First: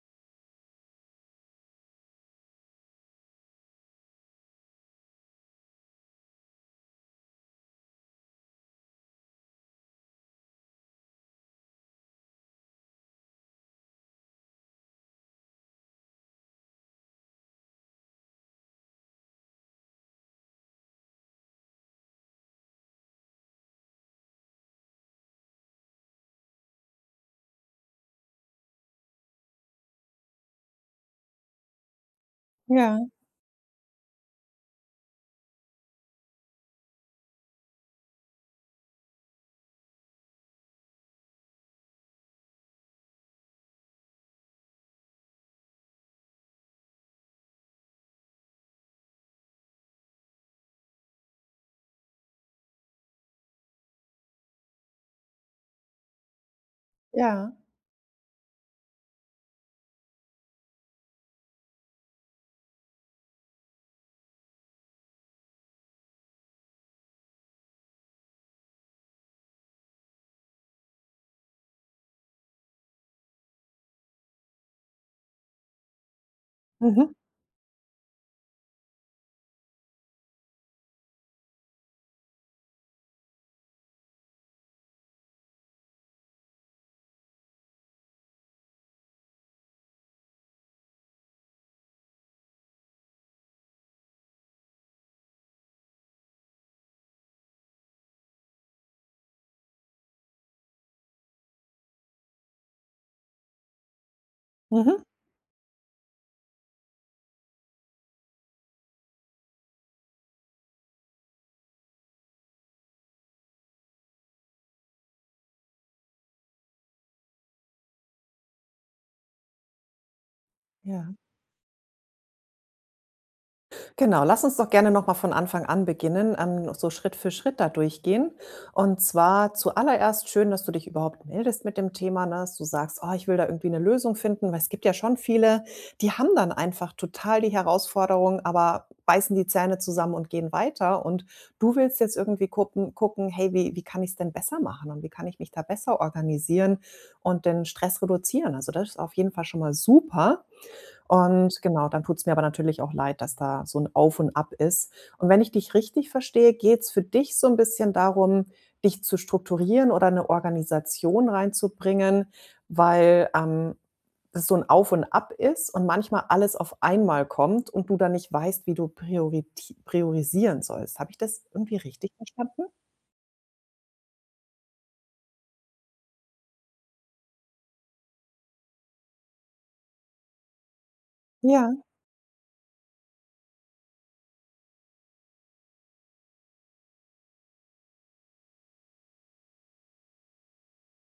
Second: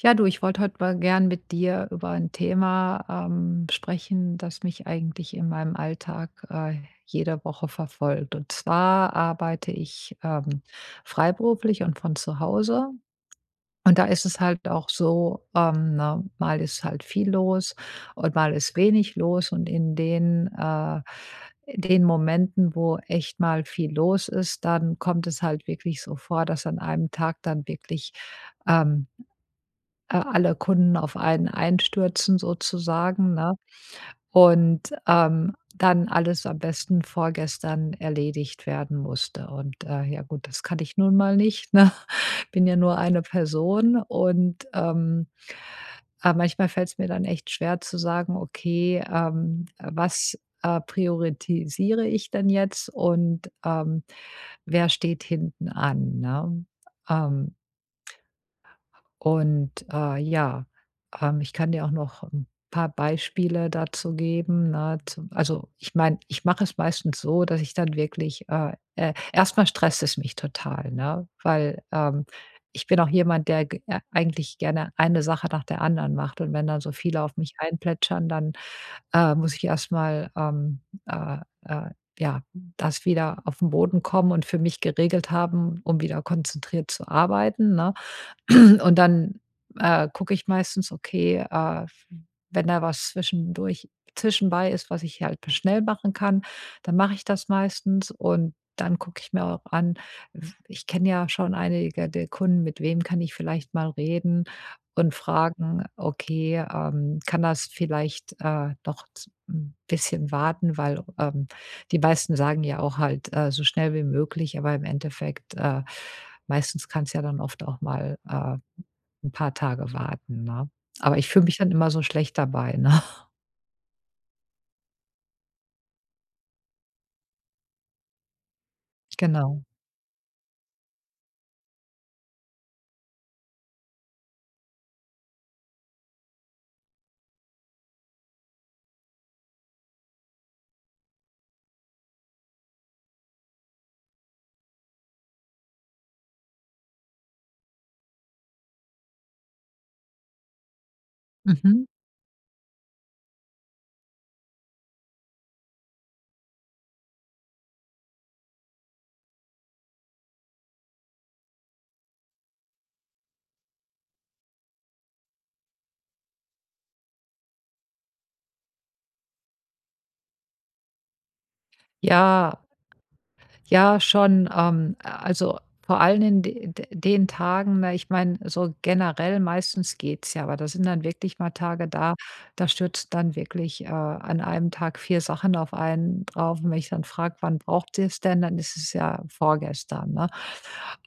Ja, du, ich wollte heute mal gern mit dir über ein Thema sprechen, das mich eigentlich in meinem Alltag jede Woche verfolgt. Und zwar arbeite ich freiberuflich und von zu Hause. Und da ist es halt auch so, ne, mal ist halt viel los und mal ist wenig los. Und in den Momenten, wo echt mal viel los ist, dann kommt es halt wirklich so vor, dass an einem Tag dann wirklich ähm, alle Kunden auf einen einstürzen Ja, sozusagen, ne? Und, dann alles am besten vorgestern erledigt werden musste. Und, ja gut, das kann ich nun mal nicht, ne? Bin ja nur eine Person, und, manchmal fällt's mir dann echt schwer zu sagen: „Okay, was, priorisiere ich denn jetzt, und, wer steht hinten an", ne? ja. Ähm und, ja, ich kann dir auch noch ein paar Beispiele dazu geben, ne? Zum Also, ich meine, ich mache es meistens so, dass ich dann wirklich, erst stresst es mich total, ne? Weil, ich bin auch jemand, der g eigentlich gerne eine Sache nach der anderen macht, und wenn dann so Mhm, viele auf mich einplätschern, dann muss ich erstmal äh, äh, ja, das wieder auf den Boden kommen und für mich geregelt haben, um wieder konzentriert zu arbeiten, ne? Und dann, gucke ich meistens, okay, wenn da was zwischendurch zwischenbei ist, was ich halt schnell machen kann, dann mache ich das meistens, und dann gucke ich mir auch an, w ich kenne ja schon einige der Kunden, mit wem kann ich vielleicht mal reden? mhm, Und fragen: „Okay, kann das vielleicht, noch z 'n bisschen warten?" Weil, die meisten sagen ja auch halt, so schnell wie möglich, aber im Endeffekt, meistens kann es ja dann oft auch mal, 'n paar Tage warten, ne? ja. Aber ich fühle mich dann immer so schlecht dabei, ne? Genau, lass uns doch gerne noch mal von Anfang an beginnen, so Schritt für Schritt da durchgehen. Und zwar Genau. zuallererst schön, dass du dich überhaupt meldest mit dem Thema, ne, dass du sagst: „Oh, ich will da irgendwie eine Lösung finden“, weil es gibt ja schon viele, die haben dann einfach total die Herausforderung, aber beißen die Zähne zusammen und gehen weiter. Und du willst jetzt irgendwie gucken: „Hey, wie kann ich es denn besser machen und wie kann ich mich da besser organisieren und den Stress reduzieren?“ Also, das ist auf jeden Fall schon mal super. Und Mhm. genau, dann tut's mir aber natürlich auch leid, dass da so ein Auf und Ab ist. Und wenn ich dich richtig verstehe, geht's für dich so ein bisschen darum, dich zu strukturieren oder eine Organisation reinzubringen, weil, das so ein Auf und Ab ist und manchmal alles auf einmal kommt und du dann nicht weißt, wie du priorit priorisieren sollst. Habe ich das irgendwie richtig Ja, verstanden? ja, schon. Also vor allem in de de den Tagen, ne, ich meine, so generell meistens geht's ja, aber da sind dann wirklich mal Ja, Tage da, da stürzt dann wirklich, an einem Tag 4 Sachen auf einen drauf. Und wenn ich dann frage: „Wann braucht ihr's denn?", dann ist es ja vorgestern, ne?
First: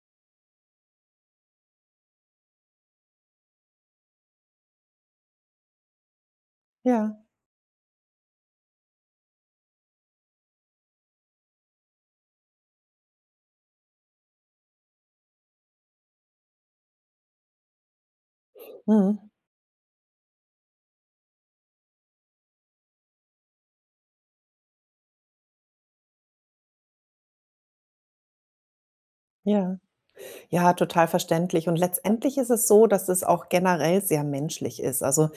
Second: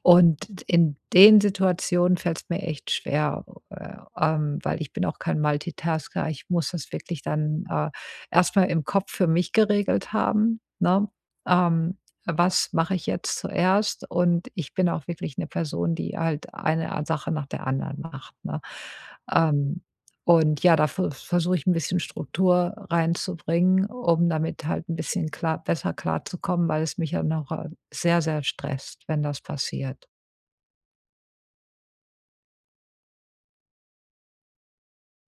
Und in den Situationen fällt es mir echt schwer, weil ich bin auch kein Multitasker. Ich muss das ja. wirklich dann, erst im Kopf für mich geregelt haben, ne? Ähm, Was mache ich jetzt zuerst? Und ich bin auch wirklich eine Person, die halt eine Sache nach der anderen macht, ne? Mhm. Ähm, und ja, da versuche ich ein bisschen Struktur reinzubringen, um damit halt ein bisschen besser klarzukommen, weil es mich ja noch sehr, sehr stresst, wenn das Ja. passiert. Ja, total verständlich. Und letztendlich ist es so, dass es auch generell sehr menschlich ist. Also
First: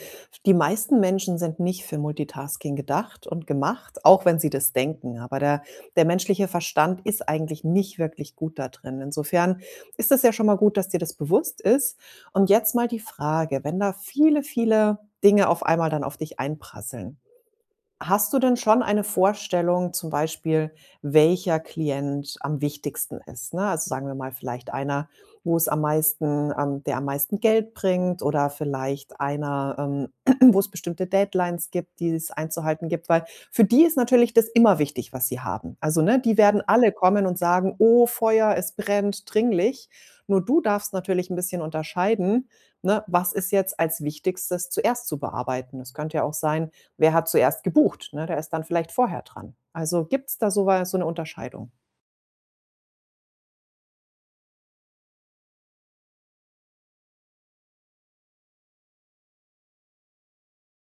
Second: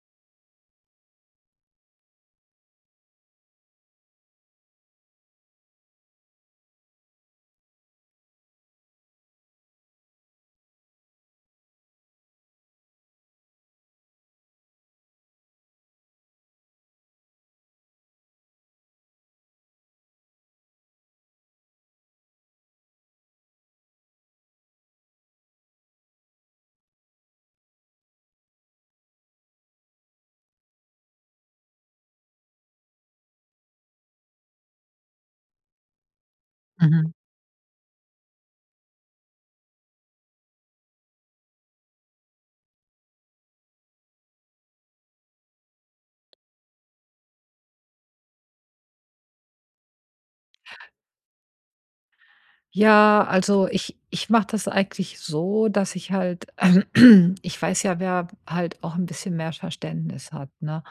die meisten Menschen sind nicht für Multitasking gedacht und gemacht, auch wenn sie das denken. Aber der menschliche Verstand ist eigentlich nicht wirklich gut da drin. Insofern ist es ja schon mal gut, dass dir das bewusst ist. Und jetzt mal die Frage, wenn da viele, viele Dinge auf einmal dann auf dich einprasseln. Hast du denn schon eine Vorstellung, zum Beispiel, welcher Klient am wichtigsten ist, ne? Also, sagen wir mal, vielleicht einer, wo es am meisten der am meisten Geld bringt oder vielleicht einer, wo es bestimmte Deadlines gibt, die es einzuhalten gibt, weil für die ist natürlich das immer wichtig, was sie haben. Also, ne, die werden alle Mhm. kommen und sagen: „Oh, Feuer, es brennt, dringlich.“ Nur du darfst natürlich ein bisschen unterscheiden, ne, was ist jetzt als Wichtigstes zuerst zu bearbeiten. Es könnte ja auch sein, wer hat zuerst gebucht, ne? Der ist dann vielleicht vorher dran. Also, gibt's da so was so 'ne Unterscheidung? Ja, also ich mache das eigentlich so, dass ich halt ich weiß ja, wer halt auch ein bisschen mehr Verständnis hat, ne?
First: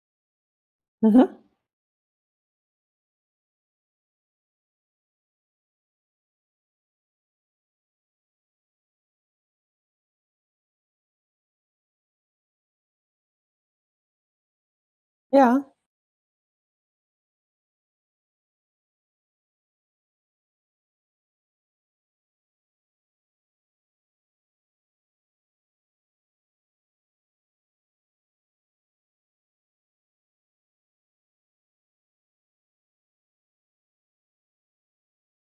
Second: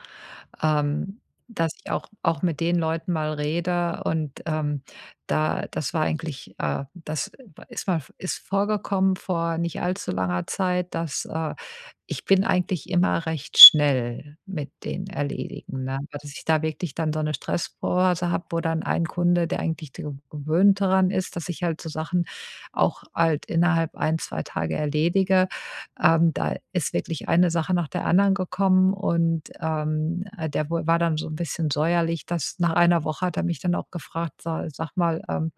ähm, Mhm. Dass ich auch mit den Leuten mal rede, und, da das war eigentlich das ist mal ist vorgekommen vor nicht allzu langer Zeit, dass, ich bin eigentlich immer recht schnell mit den Ja, Erledigen, ne? Aber dass ich da wirklich dann so eine Stressphase habe, wo dann ein Kunde, der eigentlich de gewöhnt daran ist, dass ich halt so Sachen auch halt innerhalb ein 2 Tage erledige, da ist wirklich eine Sache nach der anderen gekommen. Und, der wo war dann so ein bisschen säuerlich, dass nach einer Woche hat er mich dann auch gefragt: „Sa Sag mal, ähm,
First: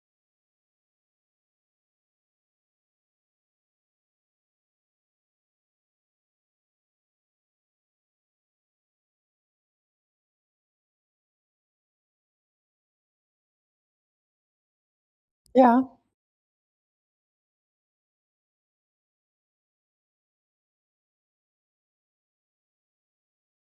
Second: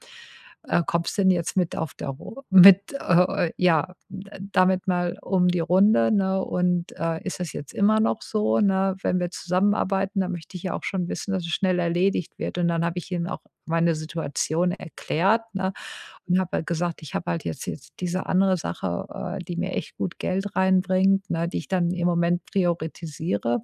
äh, kommst denn jetzt mit auf der Ru mit, ja, d damit mal um die Runde, ne? Und, ist das jetzt immer noch so, ne? Wenn wir zusammenarbeiten, dann möchte ich ja auch schon wissen, dass es schnell erledigt wird." Und dann habe ich ihm auch meine Situation erklärt, ne? ja, Und habe halt gesagt, ich habe halt jetzt diese andere Sache, die mir echt gut Geld reinbringt, ne, die ich dann im Moment priorisiere.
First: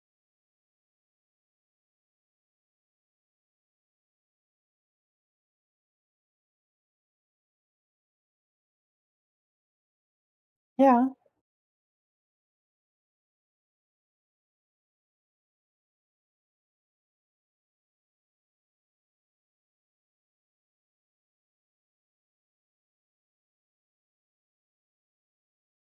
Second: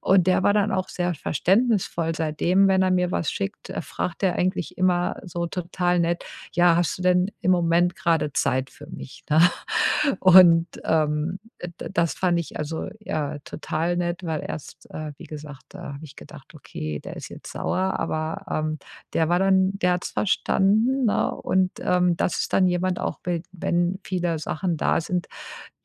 Und der war dann auch sehr verständnisvoll. Seitdem, wenn er mir was schickt, fragt er eigentlich immer so total nett: „Ja, hast du denn im Moment gerade Zeit für mich?", ne? Und, ja. D das fand ich, also, ja, total nett, weil erst, wie gesagt, da habe ich gedacht: „Okay, der ist jetzt sauer", aber, der war dann der hat's verstanden, ne? Und, das ist dann jemand auch, we wenn viele Sachen da sind,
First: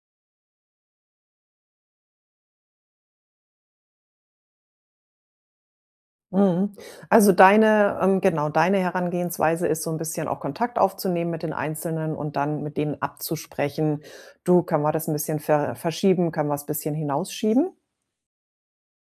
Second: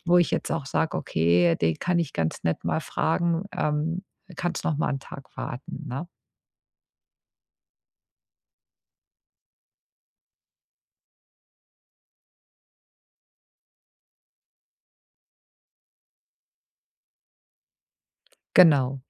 wo ich jetzt auch sage: „Okay, den kann ich ganz nett mal fragen, kannst noch mal 'n Tag warten, ne? Mhm. Also, deine genau, deine Herangehensweise ist so ein bisschen auch Kontakt aufzunehmen mit den Einzelnen und dann mit denen abzusprechen: „Du, können wir das ein bisschen verschieben? Können wir es ein bisschen hinausschieben?“ Genau,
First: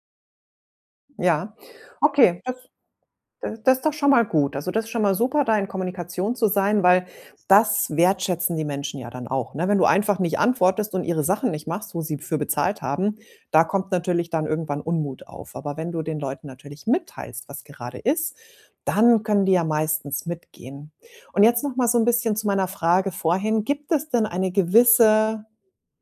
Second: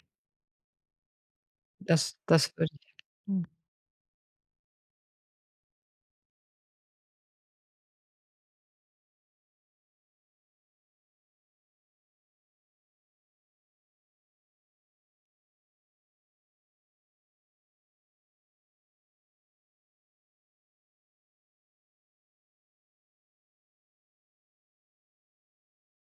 Ja. das Okay. Da das würde ich. Hm. Das ist doch schon mal gut. Also, das ist schon mal super, da in Kommunikation zu sein, weil das wertschätzen die Menschen ja dann auch, ne? Wenn du einfach nicht antwortest und ihre Sachen nicht machst, wo sie für bezahlt haben, da kommt natürlich dann irgendwann Unmut auf. Aber wenn du den Leuten natürlich mitteilst, was gerade ist, dann können die ja meistens mitgehen. Und jetzt noch mal so ein bisschen zu meiner Frage vorhin. Gibt es denn eine gewisse,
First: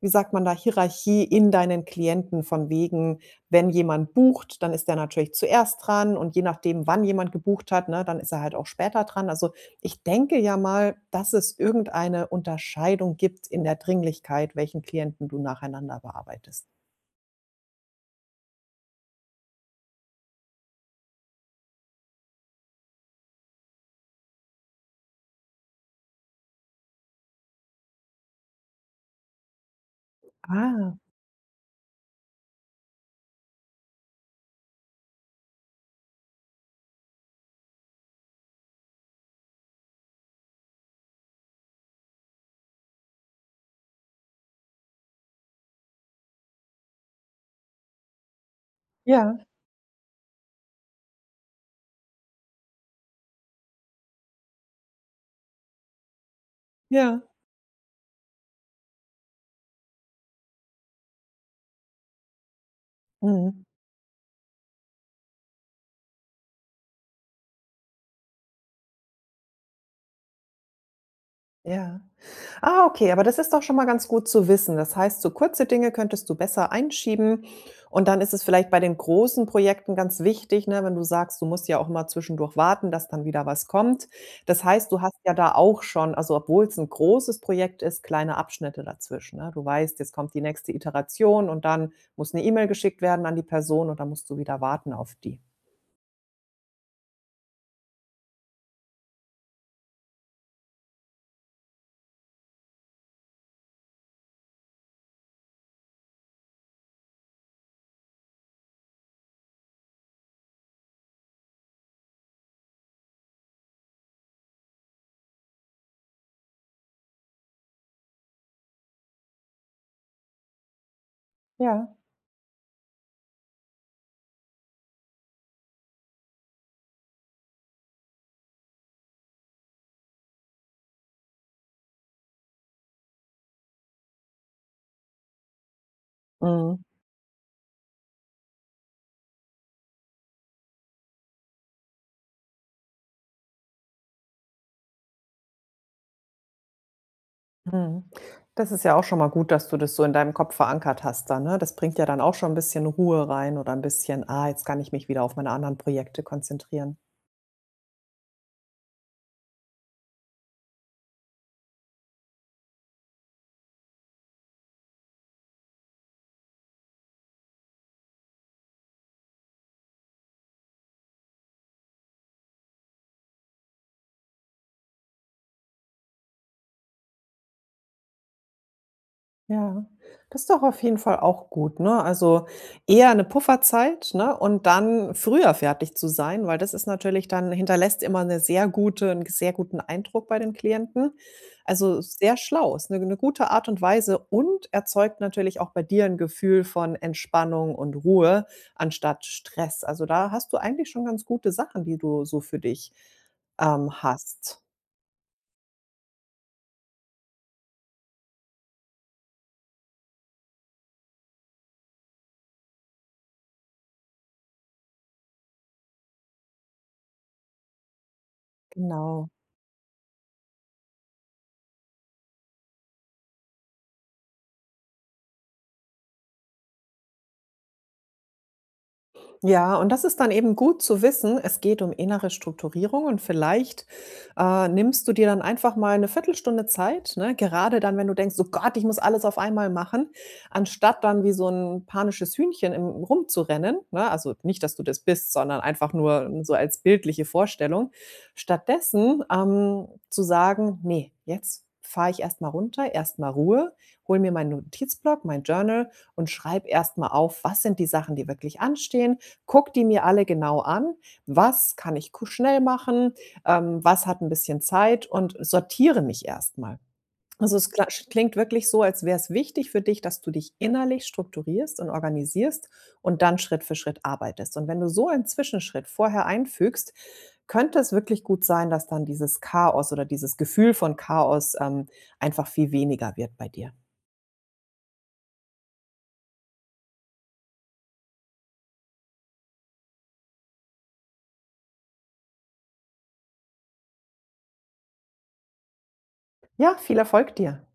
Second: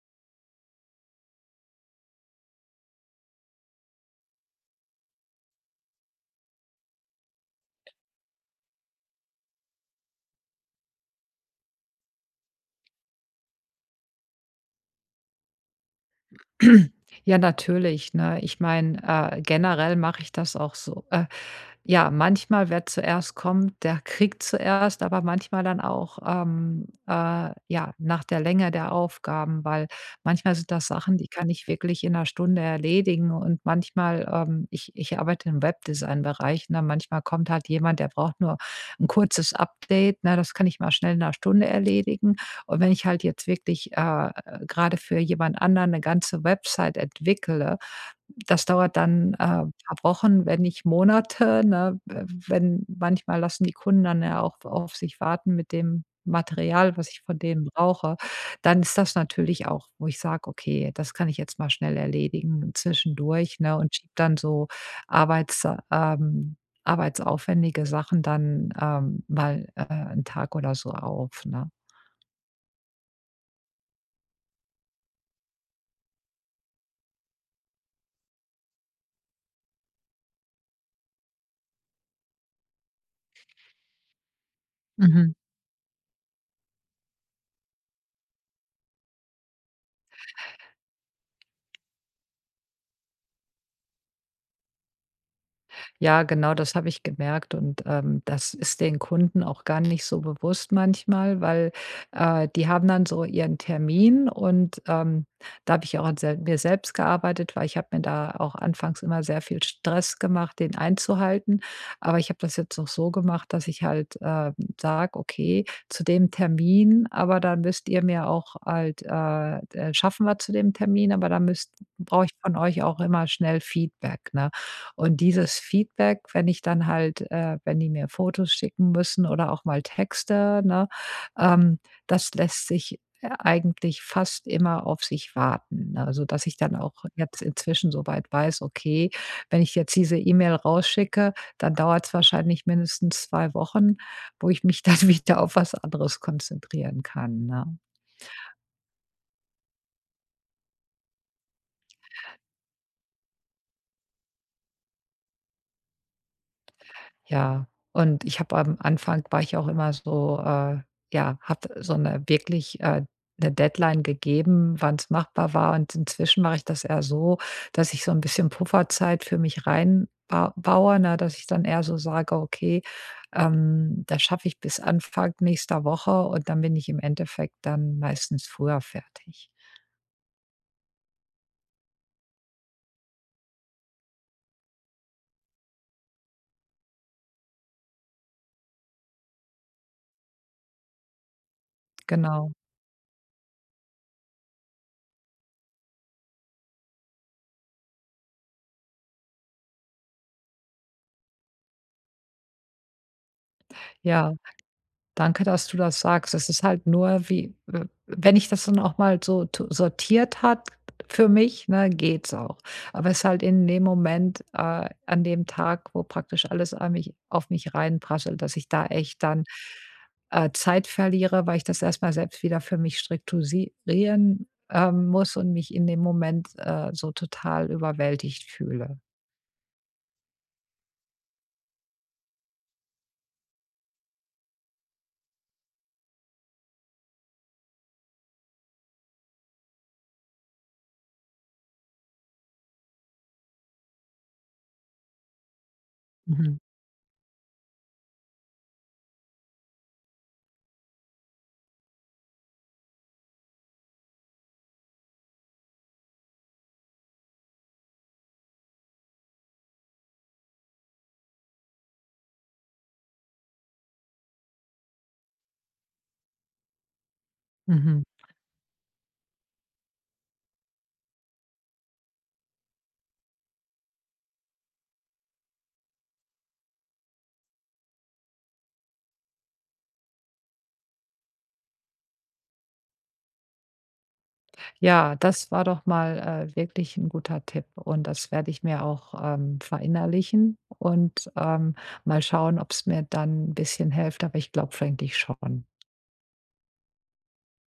wie sagt man da, Hierarchie in deinen Klienten von wegen, wenn jemand bucht, dann ist der natürlich zuerst dran und je nachdem, wann jemand gebucht hat, ne, dann ist er halt auch später dran. Also, ich denke ja mal, dass es irgendeine Unterscheidung gibt in der Dringlichkeit, welchen Klienten du nacheinander bearbeitest. Ja, natürlich, ne? Ich meine, generell mache ich das auch so. Ja, manchmal, wer zuerst kommt, der kriegt zuerst, aber manchmal dann auch, ja, nach der Länge der Aufgaben, weil manchmal sind das Ah, Sachen, die kann ich wirklich in einer Stunde erledigen, und manchmal, ich arbeite im Webdesign-Bereich, ne, manchmal kommt halt jemand, der braucht nur ein kurzes Update, ne? Das kann ich mal schnell in einer Stunde erledigen. Und wenn ich halt jetzt wirklich, grade für jemand anderen eine ganze Website entwickle, das dauert dann, ja, paar Wochen, wenn nicht Monate, ne? W Wenn manchmal lassen die Kunden dann ja auch auf sich warten mit dem Material, was ich ja. von denen brauche. Dann ist das natürlich auch, wo ich sage: „Okay, das kann ich jetzt mal schnell erledigen zwischendurch", Mhm, ne? Und schiebe dann so arbeits ähm, arbeitsaufwendige Sachen dann, mal, 'n Tag oder so auf, ne? ja. Ah, okay, aber das ist doch schon mal ganz gut zu wissen. Das heißt, so kurze Dinge könntest du besser einschieben und dann ist es vielleicht bei den großen Projekten ganz wichtig, ne, wenn du sagst, du musst ja auch mal zwischendurch warten, dass dann wieder was kommt. Das heißt, du hast ja Mhm. da auch schon, also obwohl es ein großes Projekt ist, kleine Abschnitte dazwischen, ne? Du weißt, jetzt kommt die nächste Iteration und dann muss eine E-Mail geschickt werden an die Person und dann musst du wieder warten auf die. Ja, genau, das habe ich gemerkt, und, das ist den Kunden auch gar nicht so bewusst manchmal, weil, die haben dann so ihren Termin, und, da habe ich auch an sel mir selbst gearbeitet, weil ich habe mir da auch anfangs immer sehr viel Stress gemacht, den einzuhalten. Aber ich habe das jetzt auch so gemacht, dass ich halt, sage: „Okay, zu dem Termin, aber dann müsst ihr mir auch halt, schaffen wir zu dem Termin, aber da müsst Ja. brauche ich von euch auch immer schnell Feedback", ne? Und dieses Feedback, wenn ich dann halt wenn die mir Fotos schicken müssen oder auch mal Texte, ne, ähm, das lässt sich eigentlich fast immer auf sich warten, ne. Also dass ich dann Mhm. auch jetzt inzwischen so weit weiß, okay, wenn ich jetzt diese E-Mail rausschicke, dann dauert es wahrscheinlich mindestens 2 Wochen, wo ich mich dann wieder auf was anderes konzentrieren kann, ne? Mhm. Das ist ja auch schon mal gut, dass du das so in deinem Kopf verankert hast dann, ne? Das bringt ja dann auch schon ein bisschen Ruhe rein oder ein bisschen: „Ah, jetzt kann ich mich wieder auf meine anderen Projekte konzentrieren.“ Ja, und ich habe am Anfang war ich auch immer so, ja, habe so eine wirklich, 'ne Deadline gegeben, wann es machbar war. Und inzwischen mache ich das eher so, dass ich so ein bisschen Pufferzeit für mich reinbaue, ne, dass ich dann eher so sage: „Okay, das schaffe ich bis Anfang nächster Woche", und dann bin ich im Endeffekt dann meistens früher fertig. Ja, das ist doch auf jeden Fall auch gut, ne? Also, eher eine Pufferzeit, ne, und dann früher fertig zu sein, weil das ist natürlich dann hinterlässt immer eine sehr gute einen sehr guten Eindruck bei den Klienten. Also, sehr Genau, schlau, ist 'ne gute Art und Weise und erzeugt natürlich auch bei dir ein Gefühl von Entspannung und Ruhe anstatt Stress. Also, da hast du eigentlich schon ganz gute Sachen, die du so für dich, ja. hast. Danke, dass du das sagst. Es ist halt nur, wie w wenn ich das dann auch mal so t sortiert hat für mich, ne, geht's auch. Aber es ist halt in dem Moment, an dem Tag, wo praktisch alles an mich auf mich reinprasselt, dass ich da echt Genau. dann, Zeit verliere, weil ich das erst mal selbst wieder für mich strukturieren, muss, und mich in dem Moment, so total überwältigt fühle. Ja, und das ist dann eben gut zu wissen, es geht um innere Strukturierung und vielleicht nimmst du dir dann einfach mal eine Viertelstunde Zeit, ne? Gerade dann, wenn du denkst, oh Gott, ich muss alles auf einmal machen, anstatt dann wie so ein panisches Hühnchen im, rumzurennen, ne? Also nicht, dass du das bist, sondern einfach nur so Mhm, als bildliche Vorstellung, stattdessen zu sagen, nee, jetzt fahre ich erstmal runter, erstmal Ruhe, hol mir meinen Notizblock, mein Journal und schreib erstmal auf, was sind die Sachen, die wirklich anstehen. Guck die mir alle genau an. Was kann ich ku schnell machen? Was hat ein bisschen Zeit? Und sortiere mich erstmal. Also, es kla mhm. klingt wirklich so, als wäre es wichtig für dich, dass du dich innerlich strukturierst und organisierst und dann Schritt für Schritt arbeitest. Und wenn du so einen Zwischenschritt vorher einfügst, könnte es wirklich gut sein, dass dann dieses Chaos oder dieses Gefühl von Chaos, einfach viel weniger wird bei dir. Ja, das war doch mal, wirklich ein guter Tipp, und das werde ich mir auch, verinnerlichen und, mal schauen, ob es mir dann ein bisschen hilft, aber ich glaube eigentlich schon. Ja, viel Erfolg dir.